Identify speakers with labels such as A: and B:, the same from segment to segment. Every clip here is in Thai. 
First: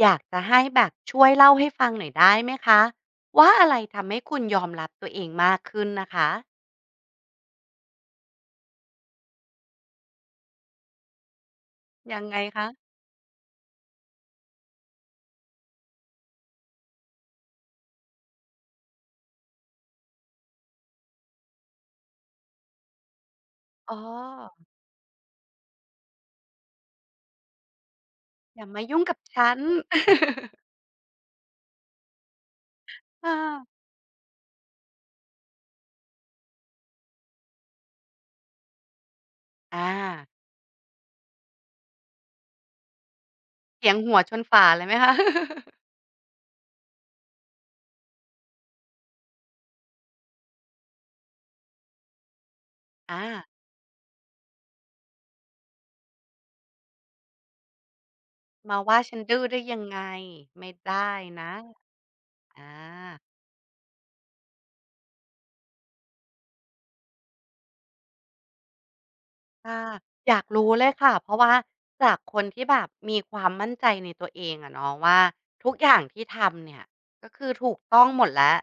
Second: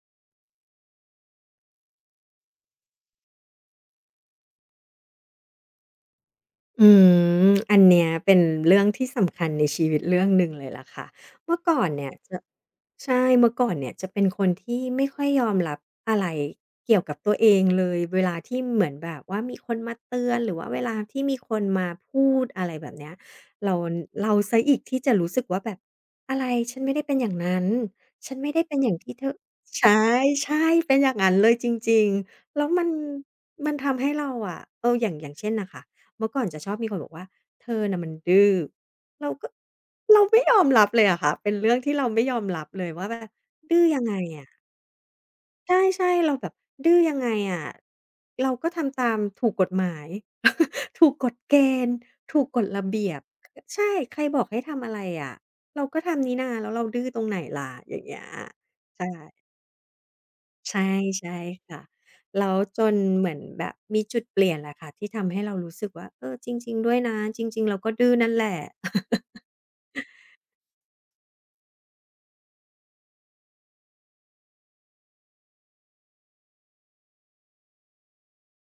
A: อยากจะให้แบบช่วยเล่าให้ฟังหน่อยได้ไหมคะว่าอะไรทำให้คุณยอมรับตัวเองมากขึ้นนะคะ
B: อืมอันเนี้ยเป็นเรื่องที่สำคัญในชีวิตเรื่องหนึ่งเลยล่ะค่ะเมื่อก่อนเนี่ย
A: ยัง
B: จะ
A: ไงคะ
B: ใช่เมื่อก่อนเนี่ยจะเป็นคนที่ไม่ค่อยยอมรับอะไรเกี่ยวกับตัวเองเลยเวลาที่เหมือนแบบว่ามีคนมาเตือนหรือว่าเวลาที่มีคนมาพูดอะไรแบบเนี้ยเรา
A: อ๋
B: เราเสีย
A: อ
B: อีกที่จะรู้สึกว่าแบบอะไรฉันไม่ได้เป็นอย่างนั้นฉันไม่
A: อ
B: ได้
A: ย่า
B: เป็น
A: มา
B: อย่าง
A: ยุ่ง
B: ที่
A: กับ
B: เธอ
A: ฉัน
B: ใช่ใช่ เป็นอย่างงั้นเลยจริงๆแล้วมัน
A: อ
B: มัน
A: อ
B: ทำให้เราอะเอออย่างอย่างเช่นน่ะค่ะ เมื่อก่อนจะชอบมีคนบอกว่าเธอน่ะมันดื้อเราก็
A: อ
B: เรา
A: า
B: ไม่ยอมรับเลยอะค่ะเป็นเรื่องที่เราไม่ยอมรับเลยว่าแบบดื้อ
A: เสียง
B: ยังไง
A: หัวชน
B: อะ
A: ฝาเลยไหมคะ
B: ใช่ๆเราแบบดื้อยังไงอะเราก็ทำตามถูกกฎหมาย ถูกกฎเกณฑ์ถูกกฎระเบียบ
A: อ่า
B: ใช่ใครบอกให้ทำอะไรอะเราก็ทำนี่นาแล้วเราดื้อตรงไหนล่ะอย่างเงี้ย
A: มาว่า
B: ใช่
A: ฉันดื้อได้ยังไงไม่
B: ใช่
A: ได้
B: ใช่
A: นะ
B: ค่ะแล้ว
A: อ
B: จน
A: า
B: เหมือนแบบมีจุดเปลี่ยนแหละค่ะที่ทำให้เรารู้สึกว่าเออจริงๆด้วยนะจริงๆเราก็ดื้อนั่นแหละ
A: ค่ะอยากรู้เลยค่ะเพราะว่าจากคนที่แบบมีความมั่นใจในตัวเองอะเนาะว่าทุกอย่างที่ทำเนี่ยก็คือถูกต้องหมดแล้ว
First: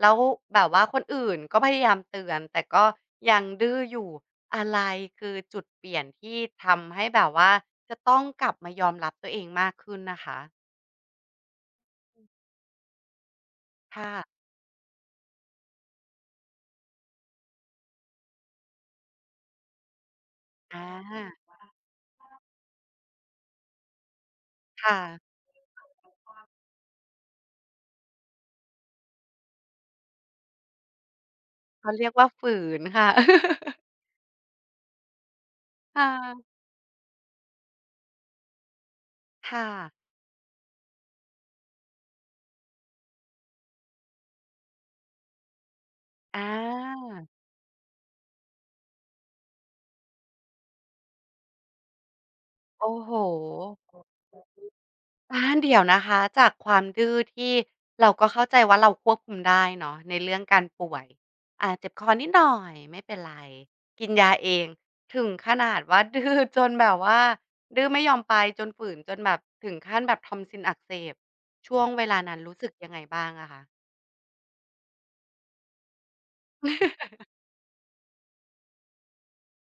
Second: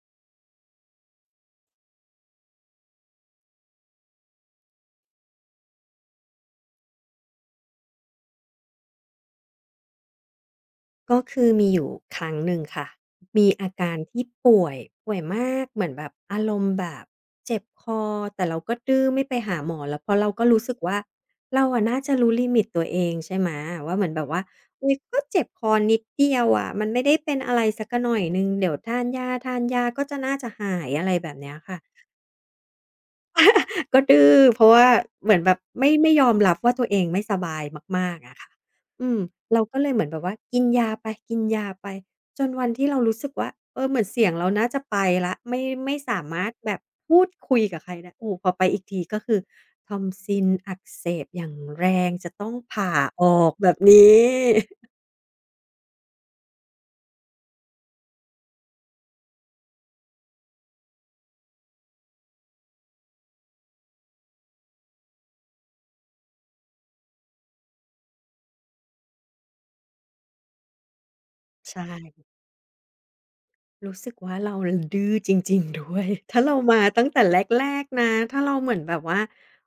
A: แล้วแบบว่าคนอื่นก็พยายามเตือนแต่ก็ยังดื้ออยู่อะไรคือจุดเปลี่ยนที่ทำให้แบบว่าจะต้องกลับมายอมรับตัวเองมากขึ้นนะคะ
B: ก็คือมีอยู่ครั้งหนึ่งค่ะมีอาการ
A: ค่ะ
B: ที่ป่วยป่วยมากเหมือนแบบอารมณ์แบบเจ็บคอแต่เราก็ดื้อไม่ไปหาหมอแล้วเพราะเราก็รู้สึก
A: อา
B: ว่าเราอะน่าจะรู้ลิมิตตัวเองใช่ไหมว่าเหมือนแบบว่าอุ๊ย
A: ค่ะ
B: ก็เจ็บคอนิดเดียวอะมันไม่ได้เป็นอะไรสักหน่อยหนึ่งเดี๋ยวทานยาทานยาก็จะน่าจะหายอะไรแบบเนี้ยค่ะ
A: เขาเรียกว่าฝืนค่ะ
B: ก็ดื้อเพราะว่าเหมือนแบบไม่
A: ค่
B: ไม่ยอมรับ
A: ะ
B: ว่าตัวเองไม่สบายมากๆอะค่ะอืมเรา
A: ค่ะ
B: ก็เลยเหมือนแบบว่ากินยาไปกินยาไปจนวันที่เรารู้สึกว่าเออเหมือนเสียงเราน่าจะไปแล้วไม่สามา
A: อา
B: รถแบบพูดคุยกับใครได้โอ้พอไปอีกทีก็คือทอมซิลอักเสบอย่างแรงจะต้องผ่า
A: โอ้โฮ
B: ออกแบบนี้
A: โอ้ อาเดี๋ยวนะคะจากความดื้อที่เราก็เข้าใจว่าเราควบคุมได้เนาะในเรื่องการป่วยอ่าเจ็บคอนิดหน่อยไม่เป็นไรกินยาเองถึงขนาดว่าดื้อจนแบบว่าดื้อไม่ยอมไปจนฝืนจนแบบถึงขั้นแบบทอมซินอักเสบช่ว
B: ใช่
A: งเวลานั้นรู้สึกยังไงบ้างอะคะ
B: รู้สึกว่าเราดื้อจริงๆด้วย ถ้าเรามาตั้งแต่แรกๆนะถ้าเราเหมือนแบบว่า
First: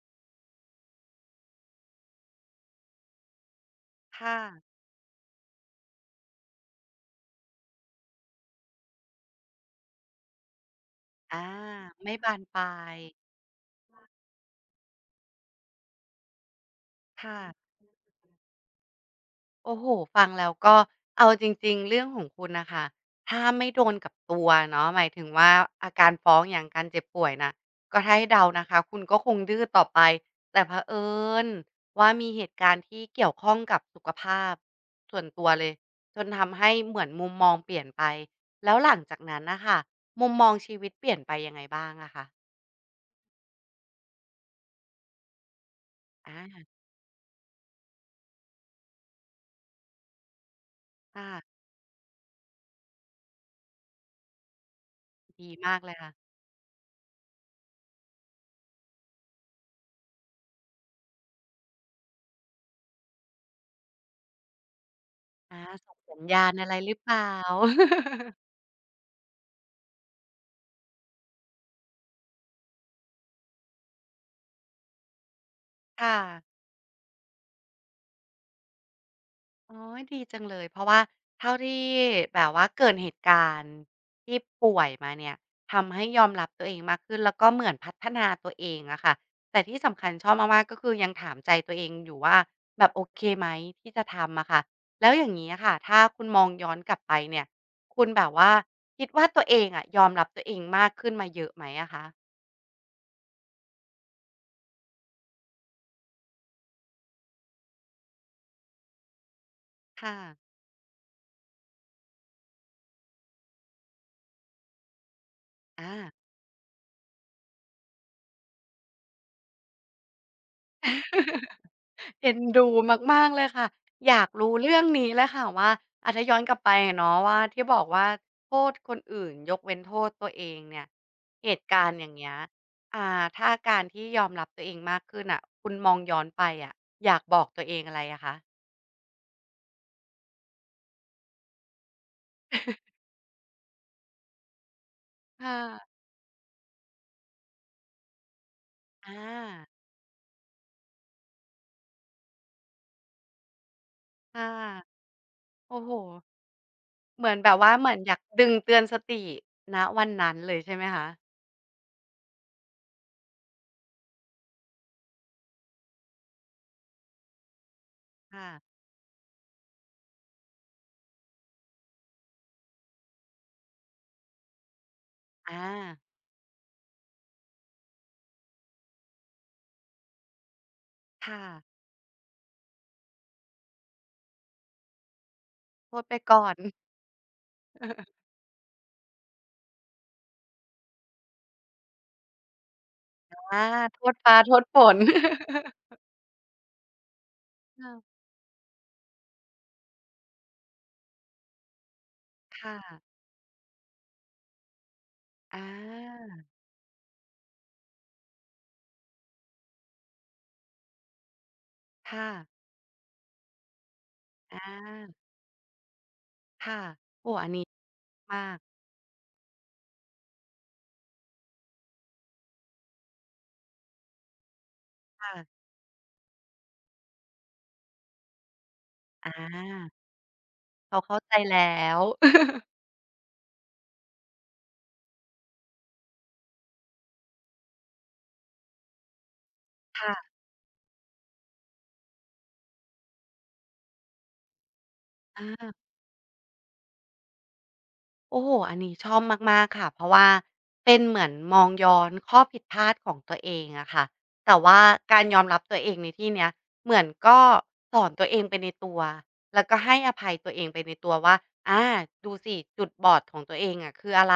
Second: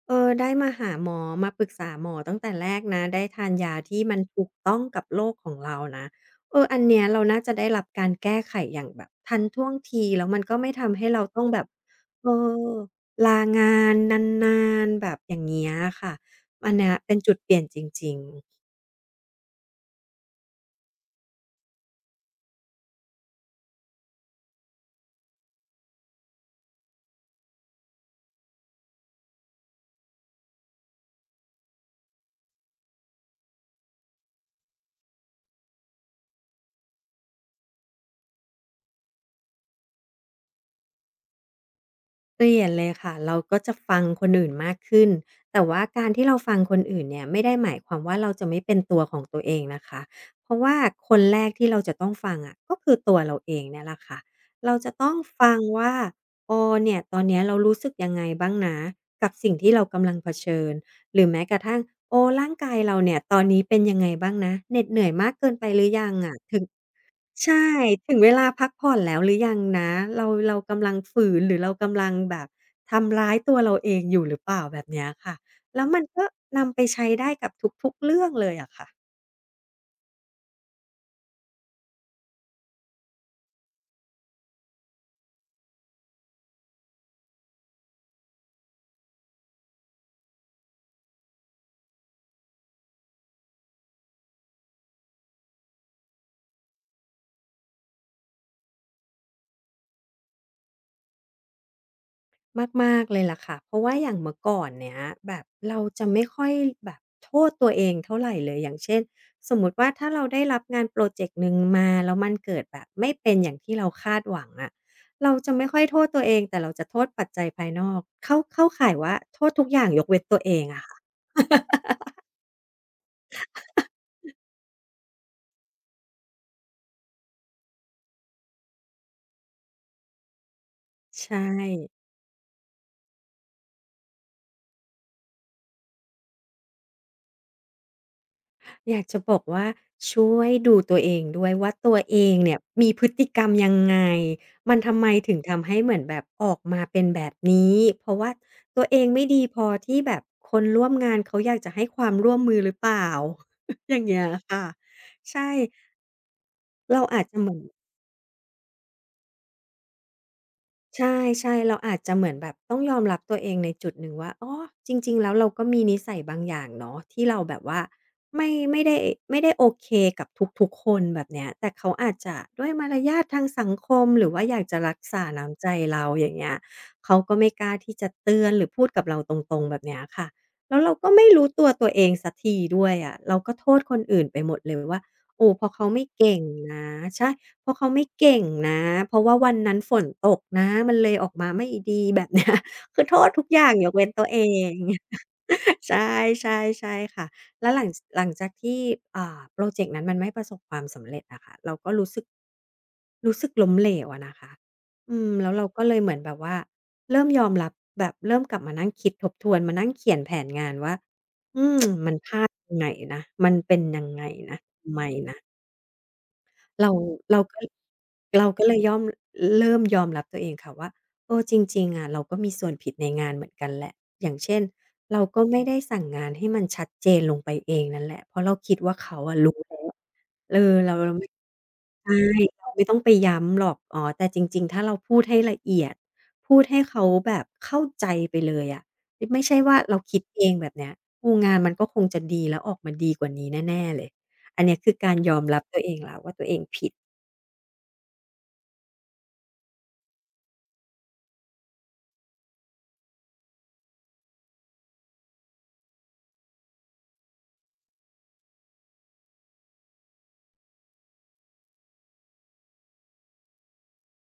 B: เออได้มาหาหมอ มาปรึกษาหมอตั้งแต่แรกนะได้ทานยาที่มัน
A: ค่ะ
B: ถูกต้องกับโรคของเรานะเอออันเนี้ยเราน่าจะได้รับการแก้ไขอย่างแบบทันท่วงทีแล้วมันก็ไม่ทำให้เราต้อ
A: อา
B: งแบบ
A: ไม่
B: เออ
A: บานปลาย
B: ลางานนานๆแบบอย่างเงี้ยค่ะอันเนี้ยเป็นจุด
A: ค่ะ
B: เปลี่ยนจริงๆ
A: โอ้โฮฟังแล้วก็เอาจริงๆเรื่องของคุณน่ะค่ะถ้าไม่โดนกับตัวเนาะหมายถึงว่าอาการฟ้องอย่างการเจ็บป่วยน่ะก็ถ้าให้เดานะคะคุณก็คงดื้อต่อไปแต่เผอิญว่ามีเหตุการณ์ที่เกี่ยวข้องกับสุขภาพส่วนตัวเลยจนทำให้เหมือนมุมมองเปลี่ยนไปแล้วหลังจากนั้นน่ะค่ะมุมมองชีวิตเปลี่ยนไปยังไงบ้างอะคะ
B: เปลี่ยนเลยค่ะเราก็จะฟังคนอื่นมากขึ้นแต่ว่าการที่
A: อา
B: เราฟังคนอื่นเนี่ยไม่ได้หมายความว่าเราจะไม่เป็นตัวของตัวเองนะคะเพราะว่าคนแรก
A: ค่ะ
B: ที่เราจะต้องฟังอะก็คือตัวเราเองเนี่ยแหละค่ะเราจะต้อง
A: ดี
B: ฟัง
A: มากเล
B: ว่า
A: ยค่ะ
B: เออเนี่ยตอนเนี้ยเรารู้สึกยังไงบ้างนะกับสิ่งที่เรากำลังเผชิญหรือแม้กระทั่งโอ้ร่างกายเราเนี่ยตอนนี้เป็นยังไงบ้างนะเหน็ดเหนื่อยมากเกิน
A: อา
B: ไปหรื
A: ส่ง
B: อยัง
A: สัญ
B: อะ
A: ญาณ
B: ถึง
A: อะไรหรือเปล่า
B: ใช่ถึง เวลาพักผ่อนแล้วหรือยังนะเรากำลังฝืนหรือเรากำลังแบบทำร้ายตัวเราเองอยู่หรือเปล่าแบบเนี้ยค่ะแล้วมัน
A: ค่ะ
B: ก็นำไปใช้ได้กับทุกๆเรื่องเลยอะค่ะ
A: โอ๊ยดีจังเลย เพราะว่าเท่าที่แบบว่าเกิดนเหตุการณ์ที่ป่วยมาเนี่ยทำให้ยอมรับตัวเองมากขึ้นแล้วก็เหมือนพัฒนาตัวเองอะค่ะแต่ที่สำคัญชอบมากๆก็คือยังถามใจตัวเองอยู่ว่าแบบโอเคไหมที่จะทำอะค่ะแล้วอย่างนี้อะค่ะถ้าคุณมองย้อนกลับไปเนี่ยคุณแบบว่าคิดว่าตัวเองอะยอมรับตัวเองมากขึ้นมาเยอะไหมอะคะ
B: มากๆเลยล่ะค่ะเพราะว่าอย่างเมื่อก่อนเนี้ยแบบเราจะไม่ค่อยแบบโทษตัวเองเท่าไรเลยอย่างเช่นสมมุติว่าถ้า
A: ค่ะ
B: เราได้รับงานพรอเจกต์หนึ่งมาแล้วมันเกิดแบบไม่เป็นอย่างที่เราคาดหวังอะเราจะไม่ค่อยโทษ
A: อา
B: ตัวเองแต่เราจะโทษปัจจัยภายนอกเข้าข่ายว่าโทษทุกอย่างยกเว้นตัวเองอะค่ะ
A: เอ็นดูมากๆเลยค่ะอยากรู้เรื่องนี้เลยค่ะว่าอาถ้าย้อนกลับไปอะเนาะว่าที่บอกว่าโทษคนอื่นยกเว้นโทษตัวเองเนี่ย
B: ใช่
A: เหตุการณ์อย่างเงี้ยอ่าถ้าการที่ยอมรับตัวเองมากขึ้นน่ะคุณมองย้อนไปอะอยากบอกตัวเองอะไรอะคะ
B: อยากจะบอกว่าช่วยดูตัวเองด้วยว่าตัวเองเนี่ยมีพฤติกรรมยังไงมันทำไมถึง
A: ค่ะ
B: ทำให้เหมือ นแบบออกมาเป็นแบบนี้เพราะว่าตัวเอง
A: อา
B: ไม่ดีพอที่แบบคนร่วมงานเขาอยากจะให้ความร่วมมือหรือเปล่า อย่างเงี้ย
A: ค่ะ
B: ค่ะใช่
A: โอ้โฮ
B: เราอาจ
A: เหมือ
B: จะ
A: น
B: เห
A: แบ
B: มือ
A: บ
B: น
A: ว่าเหมือนอยากดึงเตือนสติณวันนั้นเลยใช่ไหม
B: ใ
A: คะ
B: ช่ๆเราอาจจะเหมือนแบบต้องยอมรับตัวเองในจุดหนึ่งว่าอ๋อจริงๆแล้วเราก็มีนิสัยบางอย่างเนาะที่เราแบบว่า
A: ค่ะ
B: ไม่ไม่ได้ไม่ได้โอเคกับทุกๆคนแบบเนี้ยแต่เขาอาจจะด้วยมารยาททางสังคมหรือว่าอยากจะรักษา
A: อา
B: น้ำใจเราอย่างเงี้ยเขาก็ไม่กล้าที่จะเตือนหรือพูดกับเราตรงๆแบบเนี้ยค่ะแล้วเราก็ไม่
A: ค่ะ
B: รู้ตัวตัวเองสักทีด้วยอะเราก็โทษคนอื่นไปหมดเลยว่าโอ้เพราะเขา
A: โท
B: ไม่
A: ษไป
B: เก่ง
A: ก่อน
B: นะใช่ เพราะเขาไม่เก่งนะเพราะว่าวันนั้นฝนตกนะมันเลยออกมาไม่ดี แบบเนี้ยคือโทษทุกอ
A: อา
B: ย่างยก
A: โท
B: เว้น
A: ษ
B: ตัว
A: ฟ้า
B: เอง
A: โทษฝน
B: ใช่ใช่ค่ะแล้ว
A: เอา
B: หลังจากที่พรอเจกต์นั้นมันไม่ประสบความสำเร็จอะค่ะเราก็รู้สึก
A: ค่ะ
B: รู้สึกล้มเหลวอะนะคะอืมแล้ว
A: อ
B: เราก็เลยเหมือน
A: า
B: แบบว่า เริ่มยอมรับแบบเริ่มกลับมานั่งคิดทบทวนมานั่งเขียนแผนงานว่าอืมมันพ
A: ค่ะ
B: ลาดตรงไหนนะ มันเป็นยังไงนะ
A: อ
B: ทำไม
A: า
B: นะ
A: ค่ะ
B: เราเราก็เรา
A: มาก
B: ก็เลยย่อมเริ่มยอมรับตัวเองค่ะว่าเออจริงๆอะเราก็มีส่วนผิดในงานเหมือนกันแหละอย่างเช่นเราก็ไม่
A: ค่ะ
B: ได้สั่งงานให้มันชัดเจนลงไปเองนั่นแหละเพราะเราคิดว่าเขา
A: อ
B: อะรู้แล้ว
A: า
B: เออเรา
A: เขา
B: เรา
A: เข้า
B: ไม่
A: ใจแล้ว
B: ใช่ เราไม่ต้องไปย้ำหรอกอ๋อแต่จริงๆถ้าเราพูดให้ละเอียดพูดให้เขาแบบเข้าใจไปเลยอะไม่ใช่ว่าเราคิด
A: ค่ะ
B: เองแบบเนี้ยโอ้งานมันก็คงจะดีแล้วออกมาดีกว่านี้แน่ๆเลย อันเนี้ยคือการยอ
A: อ
B: มรับ
A: า
B: ตัวเองแล้วว่าตัวเองผิด
A: โอ้โหอันนี้ชอบมากๆค่ะเพราะว่าเป็นเหมือนมองย้อนข้อผิดพลาดของตัวเองอะค่ะแต่ว่าการยอมรับตัวเองในที่เนี้ยเหมือนก็สอนตัวเองไปในตัว แล้วก็ให้อภัยตัวเองไปในตัวว่าอาดูสิจุดบอดของตัวเองอะคืออะไร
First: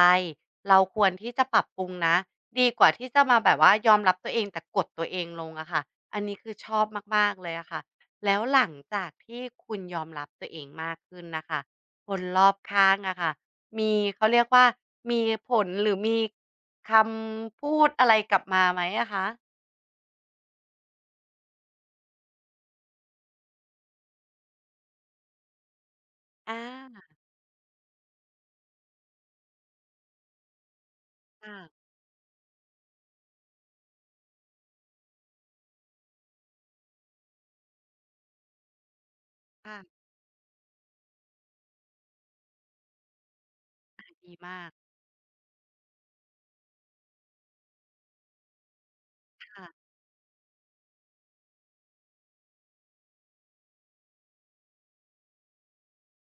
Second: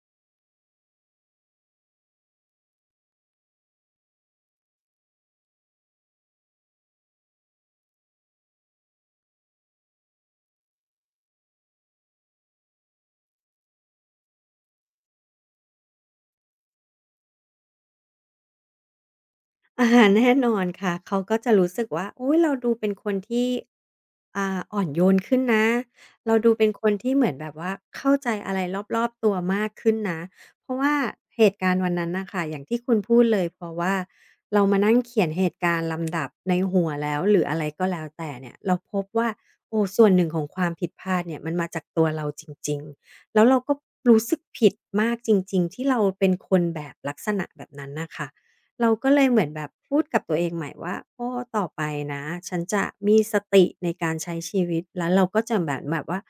A: เราควรที่จะปรับปรุงนะดีกว่าที่จะมาแบบว่ายอมรับตัวเองแต่กดตัวเองลงอะค่ะอันนี้คือชอบมากๆเลยอะค่ะแล้วหลังจากที่คุณยอมรับตัวเองมากขึ้นนะคะคนรอบข้างอะค่ะ มีเขาเรียกว่ามีผลหรือมีคำพูดอะไรกลับมาไหมอะคะ
B: อาหารแน่นอนค่ะเขาก็จะรู้สึกว่าอุ๊ยเราดูเป็นคนที่อ่อนโยนขึ้นนะเราดู
A: อ
B: เป็นคน
A: า
B: ที่เหมือนแบบว่าเข้าใจอะไรรอบๆตัวมากขึ้นนะเพราะว่าเหตุการณ์
A: ค่ะ
B: วันนั้นน่ะค่ะอย่างที่คุณพูดเลยเพราะว่าเรามานั่งเขียนเหตุการณ์ลำดับในหัวแล้วหรืออะไรก็แล้วแต่เนี่ยเราพบว่า
A: ค่ะ
B: โอ้ส่วนหนึ่งของความผิดพลาดเนี่ยมันมาจากตัวเราจริงๆแล้วเราก็รู้
A: ดี
B: สึก
A: มา
B: ผิ
A: ก
B: ดมากจริงๆที่เราเป็นคนแบบลักษณะแบบนั้นน่ะค่ะ เราก็เลยเหมือนแบบ
A: ค่ะ
B: พูดกับตัวเองใหม่ว่าโอ้ต่อไปนะฉันจะมีสติในการใช้ชีวิตแล้วเราก็จะแบบว่า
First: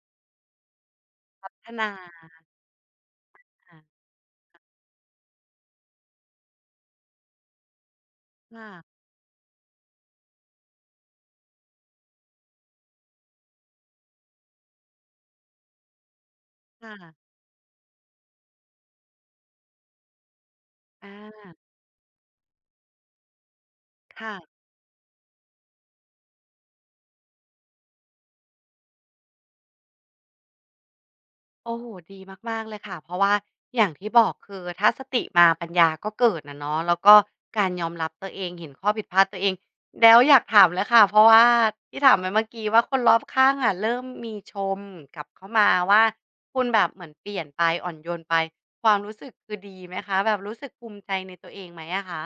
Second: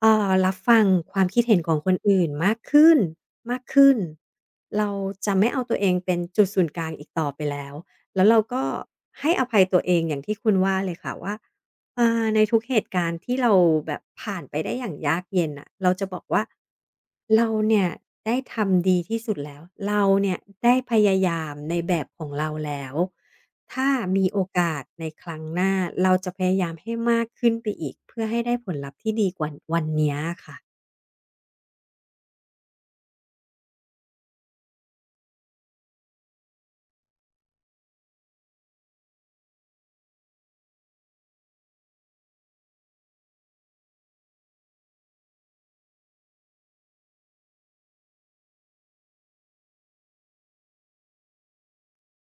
B: รับฟังความคิด
A: พั
B: เห็น
A: ฒ
B: ของค
A: นา
B: นอื่นมากขึ้นมากขึ้น
A: ค่ะ
B: เราจะไม่เอาตัวเองเป็นจุดศูนย์กลางอีกต่อไปแล้วแล้วเราก็
A: ค่ะ
B: ให้อภัยตัวเองอย่างที่คุณว่าเลยค่ะว่า อาในทุกเหตุการณ์ที่เราแบบผ่านไปได้อย่างยากเย็นน่ะเราจะบอกว่า
A: อา
B: เราเนี่ยได้ทำดีที่สุดแล้ว เราเนี่ยได้พยายามในแบบของเราแล้ว ถ้ามีโอ
A: ค่ะ
B: กาสในครั้งหน้าเราจะพยายามให้มากขึ้นไปอีกเพื่อให้ได้ผลลัพธ์ที่ดีกว่าวันเนี้ยค่ะ
A: โอ้โหดีมากๆเลยค่ะเพราะว่าอย่างที่บอกคือถ้าสติมาปัญญาก็เกิดนะเนาะแล้วก็การยอมรับตัวเองเห็นข้อผิดพลาดตัวเองแล้วอยากถามเลยค่ะเพราะว่าที่ถามไปเมื่อกี้ว่าคนรอบข้างอะเริ่มมีชมกลับเข้ามาว่าคุณแบบเหมือนเปลี่ยนไปอ่อนโยนไปความรู้สึกคือดีไหมคะแบบรู้สึกภูมิใจในตัวเองไหมอะคะ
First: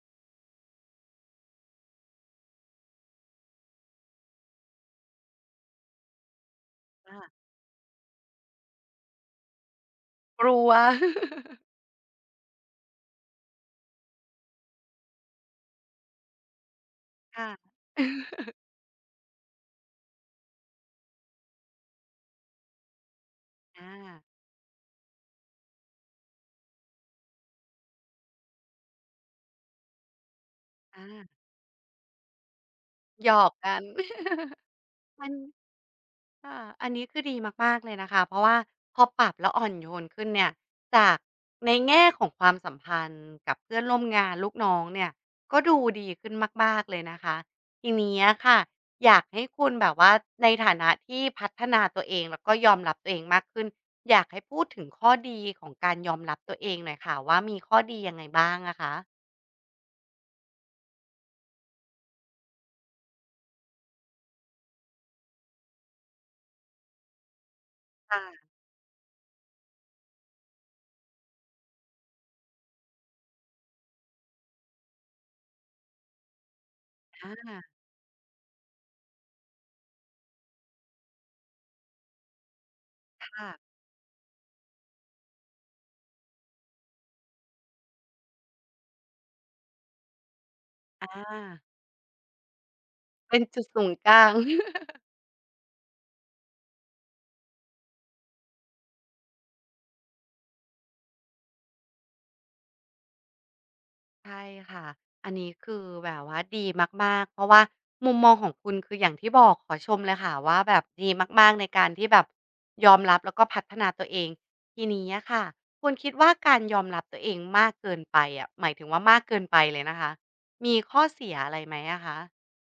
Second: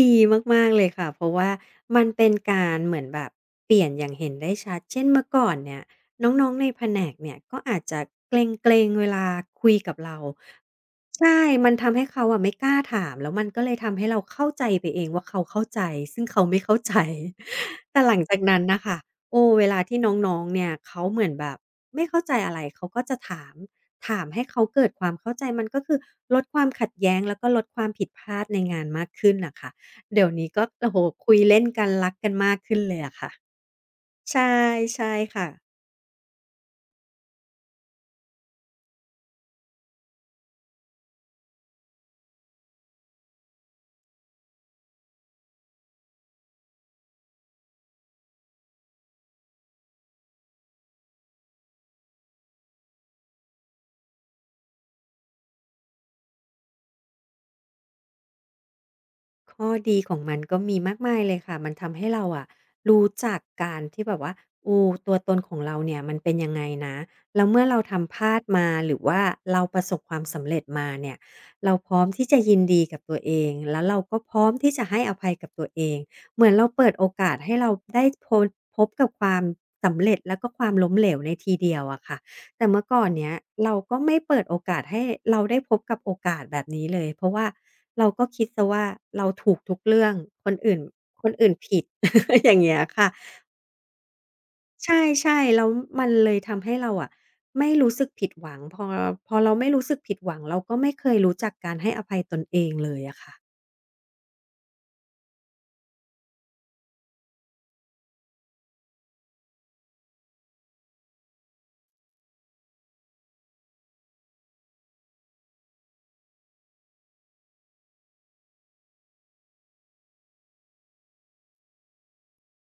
B: ดีมากๆเลยค่ะเพราะว่ามันเป็นการเหมือนแบบเปลี่ยนอย่างเห็นได้ชัดเช่นเมื่อก่อนเนี่ยน้องๆในแผนกเนี่ย
A: อา
B: ก็อาจจะเกรงๆเวลาคุยกับเรา
A: กลัว
B: ใช่มันทำให้เขาอะไม่กล้าถามแล้วมันก็เลยทำให้เราเข้าใจไปเองว่าเขาเข้าใจซึ่งเขาไม่เข้าใจ
A: ค่ะ
B: แต่หลังจากนั้นน่ะค่ะโอ้เวลาที่น้องๆเนี่ยเขาเหมือนแบบไม่เข้าใจอะไรเขาก็จะถามถา
A: อา
B: มให้เขาเกิดความเข้าใจมันก็คือลดความขัดแย้งแล้วก็ลดความผิดพลาดในงานมากขึ้นน่ะค่ะ เดี๋ยวนี้ก็โอ้โฮ
A: อา
B: คุยเล่นกันรักกันมากขึ้นเลยอะ
A: หย
B: ค่ะ
A: อกกัน
B: ใช่ใช่
A: มัน
B: ค่ะ
A: ค่ะอันนี้คือดีมากๆเลยนะคะเพราะว่าพอปรับแล้วอ่อนโยนขึ้นเนี่ยจากในแง่ของความสัมพันธ์กับเพื่อนร่วมงานลูกน้องเนี่ยก็ดูดีขึ้นมากๆเลยนะคะทีนี้อะค่ะอยากให้คุณแบบว่าในฐานะที่พัฒนาตัวเองแล้วก็ยอมรับตัวเองมากขึ้นอยากให้พูดถึงข้อดีของการยอมรับตัวเองหน่อยค่ะว่ามีข้อดียังไงบ้างอะคะ
B: ข้อดีของมันก็มีมากมายเลยค่ะ มันทำให้เราอะรู้จักการที่แบบว่าอูตัวตนของเราเนี่ยมันเป็นยังไงนะ แล้วเมื่อเราทำพลาด
A: ค่ะ
B: มาหรือว่าเราประสบความสำเร็จมาเนี่ยเราพร้อมที่จะยินดีกับตัวเองแล้วเราก็พร้อมที่จะให้อภัยกับตัวเองเหมือนเราเปิดโอ
A: อ
B: กาสให้เรา
A: า
B: ได้พบกับความสำเร็จแล้วก็ความล้มเหลวในทีเดียวอะค่ะแต่เมื่อก่อนเนี้ย
A: ค่ะ
B: เราก็ไม่เปิดโอกาสให้เราได้พบกับโอกาสแบบนี้เลยเพราะว่า เราก็คิดเสียว่าเราถูกทุกเรื่องคนอื่นค
A: อา
B: นอื่นผิด อย่างเงี้ยค่ะ
A: เป็นจุดศูนย์กลาง
B: ใช่ๆแล้วมันเลยทำให้เราอะไม่รู้สึกผิดหวังพอพอเราไม่รู้สึกผิดหวังเราก็ไม่เคยรู้จักการให้อภัยตนเองเลยอะค่ะ
A: ใช่ค่ะ อันนี้คือแบบว่าดีมากๆเพราะว่ามุมมองของคุณคืออย่างที่บอกขอชมเลยค่ะว่าแบบดีมากๆในการที่แบบยอมรับแล้วก็พัฒนาตัวเองทีนี้อะค่ะคุณคิดว่าการยอมรับตัวเองมากเกินไปอะหมายถึงว่ามากเกินไปเลยนะคะมีข้อเสียอะไรไหมอะคะ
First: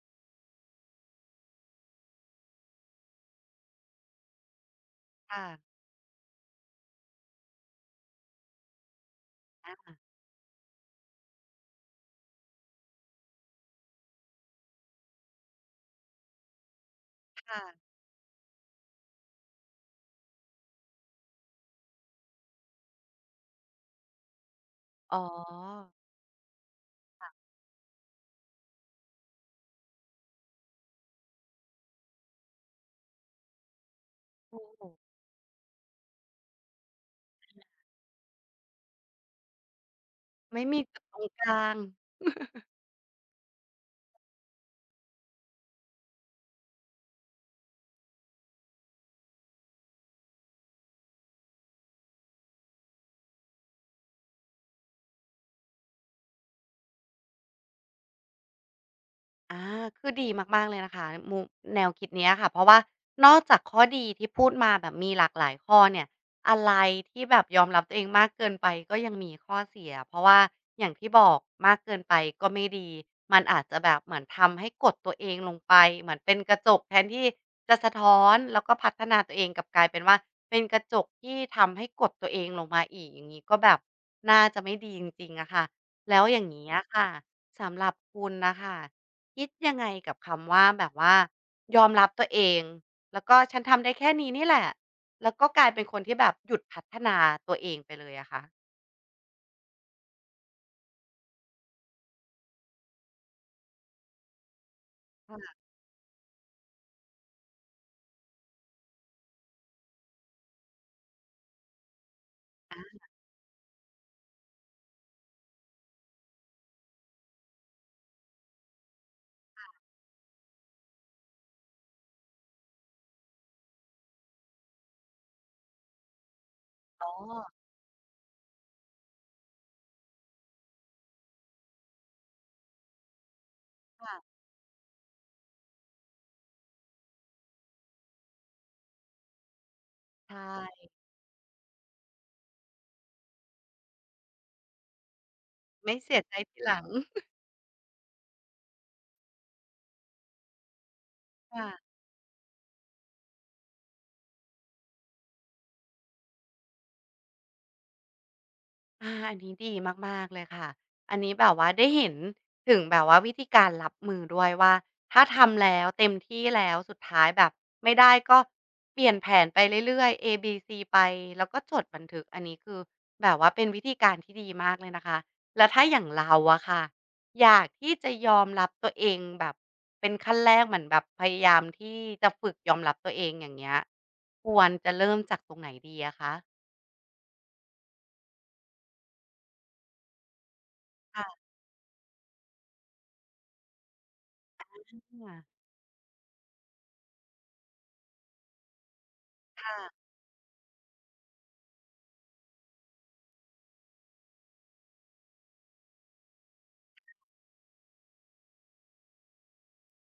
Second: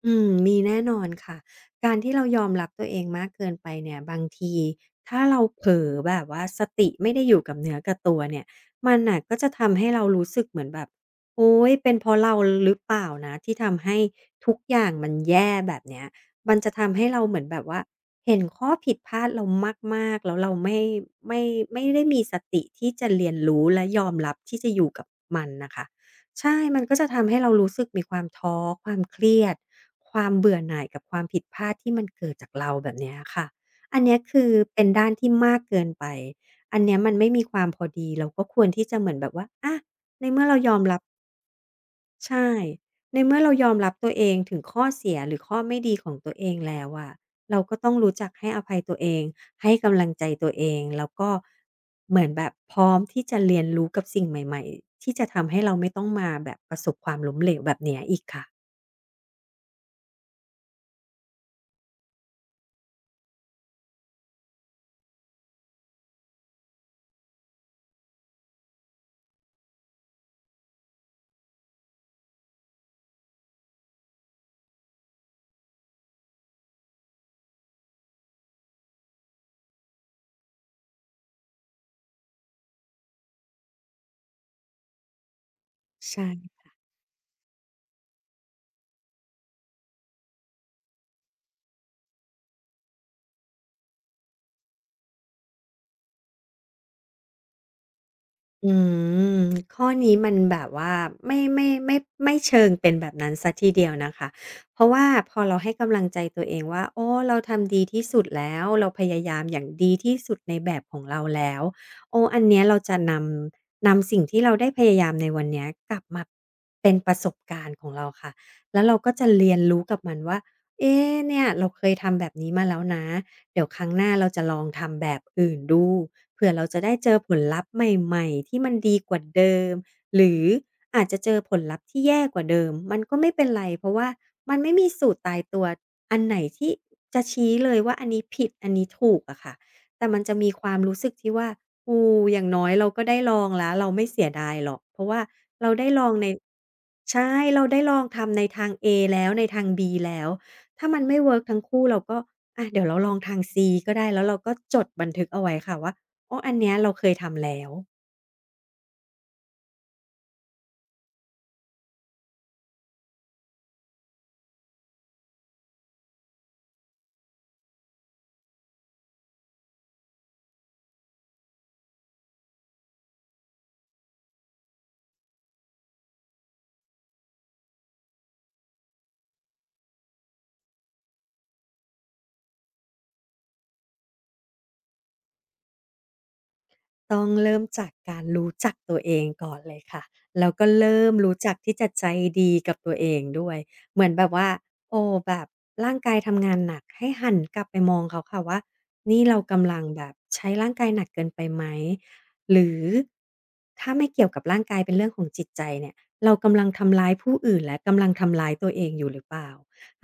B: อืมมีแน่นอนค่ะการที่เรายอมรับตัวเองมากเกินไปเนี่ยบางทีถ้าเรา
A: ค่ะ
B: เผลอแบบว่าสติไม่ได้อยู่กับเนื้อกับตัวเนี่ยมันน่ะก็จะทำให้
A: อา
B: เรารู้สึกเหมือนแบบโอ๊ยเป็นเพราะเราหรือเปล่านะที่ทำให้ทุกอย่างมันแย่แบบเนี้ยมันจะทำให้เราเหมือนแบบว่า
A: ค่ะ
B: เห็นข้อผิดพลาดเรามากๆแล้วเราไม่ไม่ได้มีสติที่จะเรียนรู้และยอมรับที่จะอยู่กับ
A: อ๋
B: มันน่ะค่ะ
A: อ
B: ใช่มันก็จะทำให้เรารู้สึกมีความท้อความเครียดความเบื่อหน่ายกับความผิดพลาดที่มันเกิดจากเราแบบเนี้ยค่ะอันเนี้ยคือเป็
A: โอ้
B: นด้านที่มากเกินไปอันเนี้ยมันไม่มีความพอดี เราก็ควรที่จะเหมือนแบบว่าในเมื่อเรา
A: ไม่
B: ยอ
A: มี
B: มรั
A: จุ
B: บ
A: ดตรงกลาง
B: ใช่ ในเมื่อเรายอมรับตัวเองถึงข้อเสียหรือข้อไม่ดีของตัวเองแล้วอะเราก็ต้องรู้จักให้อภัยตัวเองให้กำลังใจตัวเองแล้วก็เหมือนแบบพร้อมที่จะเรียนรู้กับสิ่งใหม่ๆที่จะทำให้เราไม่ต้องมาแบบประสบความล้มเหลวแบบเนี้ยอีกค่ะ
A: อาคือดีมากๆเลยนะคะแนวคิดเนี้ยค่ะเพราะว่านอกจากข้อดีที่พูดมาแบบมีหลากหลายข้อเนี่ยอะไรที่แบบยอมรับตัวเองมากเกินไปก็ยังมีข้อเสียเพราะว่าอย่างที่บอกมากเกินไปก็ไม่ดีมันอาจจะแบบเหมือนทำให้กดตัวเองลงไปเหมือนเป็นกระจกแทนที่จะสะท้อนแล้วก็พัฒนาตัวเองกลับกลายเป็นว่าเป็นกระจกที่ทำให้กดตัวเองลงมาอีกอย่างงี้ก็แบบน่าจะไม่ดีจริงๆอะค่ะแล้ว
B: ใช่
A: อย่างงี้อะค่ะสำหรับคุณน่ะค่ะ คิดยังไงกับคำว่าแบบว่ายอมรับตัวเองแล้วก็ฉันทำได้แค่นี้นี่แหละแล้วก็กลายเป็นคนที่แบบหยุดพัฒนาตัวเองไปเลยอะคะ
B: อืม ข้อนี้มันแบบว่าไม่เชิงเป็นแบบนั้นซสีทีเดียวนะคะ เพราะว่าพอเรา
A: ค่ะ
B: ให้กำลังใจตัวเองว่าโอ้เราทำดีที่สุดแล้วเราพยายามอย่างดีที่สุดในแบบของเราแล้วโอ้อันเนี้ยเราจะนำสิ่งที่เราได้พยายามในวันเนี้ยกลับมาเป็นประสบการณ์ของเราค่ะแล้วเราก็จะเรียนรู้กับมันว่าเอ๊ะเนี่ยเราเคยทำแบบนี้มาแล้วนะเดี๋ยวครั้งหน้าเราจะลองทำแบบอื่นดู เผื่อเราจะได้
A: อ๋อ
B: เจอผลลัพธ์ใหม่ๆที่มันดีกว่าเดิม หรืออาจจะเจอผลลัพธ์ที่แย่กว่าเดิมมันก็ไม่เป็นไรเพราะว่า
A: ค่ะ
B: มันไม่มีสูตรตายตัวอันไหนที่จะชี้เลยว่าอันนี้ผิดอันนี้ถูกอะค่ะแต่มัน
A: ใช
B: จะมีความ
A: ่
B: รู้สึกที่ว่าโอ้อย่างน้อยเราก็ได้ลองแล้วเราไม่เสียดายหรอกเพราะว่าเราได้
A: ไม่
B: ลอง
A: เสีย
B: ใน
A: ใจทีหลัง
B: ใช่เราได้ลองทำในทาง A แล้วในทาง B แล้วถ้ามันไม่เวิร์กทั้ง
A: ค่ะ
B: คู่เราก็อะเดี๋ยวเราลองทาง C ก็ได้แล้วเราก็จดบันทึกเอาไว้ค่ะว่า โอ้อันเนี้ยเราเคยทำแล้ว
A: อาอันนี้ดีมากๆเลยค่ะอันนี้แบบว่าได้เห็นถึงแบบว่าวิธีการรับมือด้วยว่าถ้าทำแล้วเต็มที่แล้วสุดท้ายแบบไม่ได้ก็เปลี่ยนแผนไปเรื่อยๆเอบีซีไปแล้วก็จดบันทึกอันนี้คือแบบว่าเป็นวิธีการที่ดีมากเลยนะคะแล้วถ้าอย่างเราอะค่ะอยากที่จะยอมรับตัวเองแบบเป็นขั้นแรกเหมือนแบบพยายามที่จะฝึกยอมรับตัวเองอย่างเงี้ยควรจะเริ่มจากตรงไหนดีอะคะ
B: ต้องเริ่มจากการรู้จักตัวเองก่อนเลยค่ะแล้วก็เริ่มรู้
A: ค่ะ
B: จักที่จะใจดีกับตัวเองด้วย เหมือนแบบว่าโอ้แบบร่างกายทำงานหนักให้หันกลับไปมองเขาค่ะว่านี่เรากำลังแบ
A: ค่ะ
B: บใช้ร่างกายหนักเกินไปไหมหรือถ้าไม่เกี่ยวกับร่างกายเป็นเรื่องของจิตใจเนี่ยเรากำลังทำร้ายผู้อื่นและกำลังทำร้ายตัวเองอยู่หรือเปล่า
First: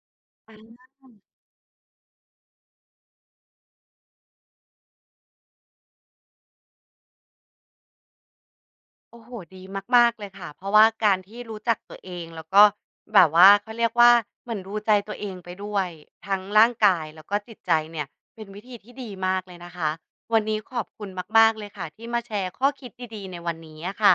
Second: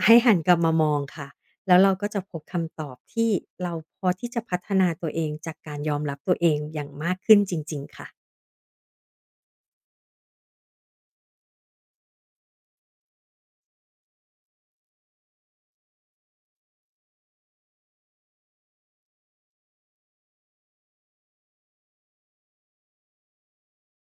B: ให้หันก
A: ค่
B: ลับมา
A: ะ
B: มองค่ะ แล้วเราก็จะพบคำตอบที่เราพอที่จะพัฒนาตัวเองจากการยอมรับตัวเองอย่างมากขึ้นจริงๆค่ะ
A: โอ้โหดีมากๆเลยค่ะเพราะว่าการที่รู้จักตัวเองแล้วก็แบบว่าเขาเรียกว่าเหมือนดูใจตัวเองไปด้วยทั้งร่างกายแล้วก็จิตใจเนี่ยเป็นวิธีที่ดีมากเลยนะคะวันนี้ขอบคุณมากๆเลยค่ะที่มาแชร์ข้อคิดดีๆในวันนี้อะค่ะ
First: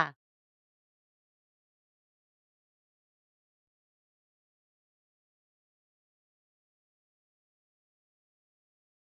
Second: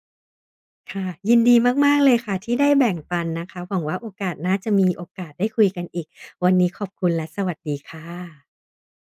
B: ค่ะยินดีมากๆเลยค่ะที่ได้แบ่งปันนะคะ หวังว่าโอกาสหน้าจะมีโอกาสได้คุยกันอีก วันนี้ขอบคุณและสวัสดีค่ะ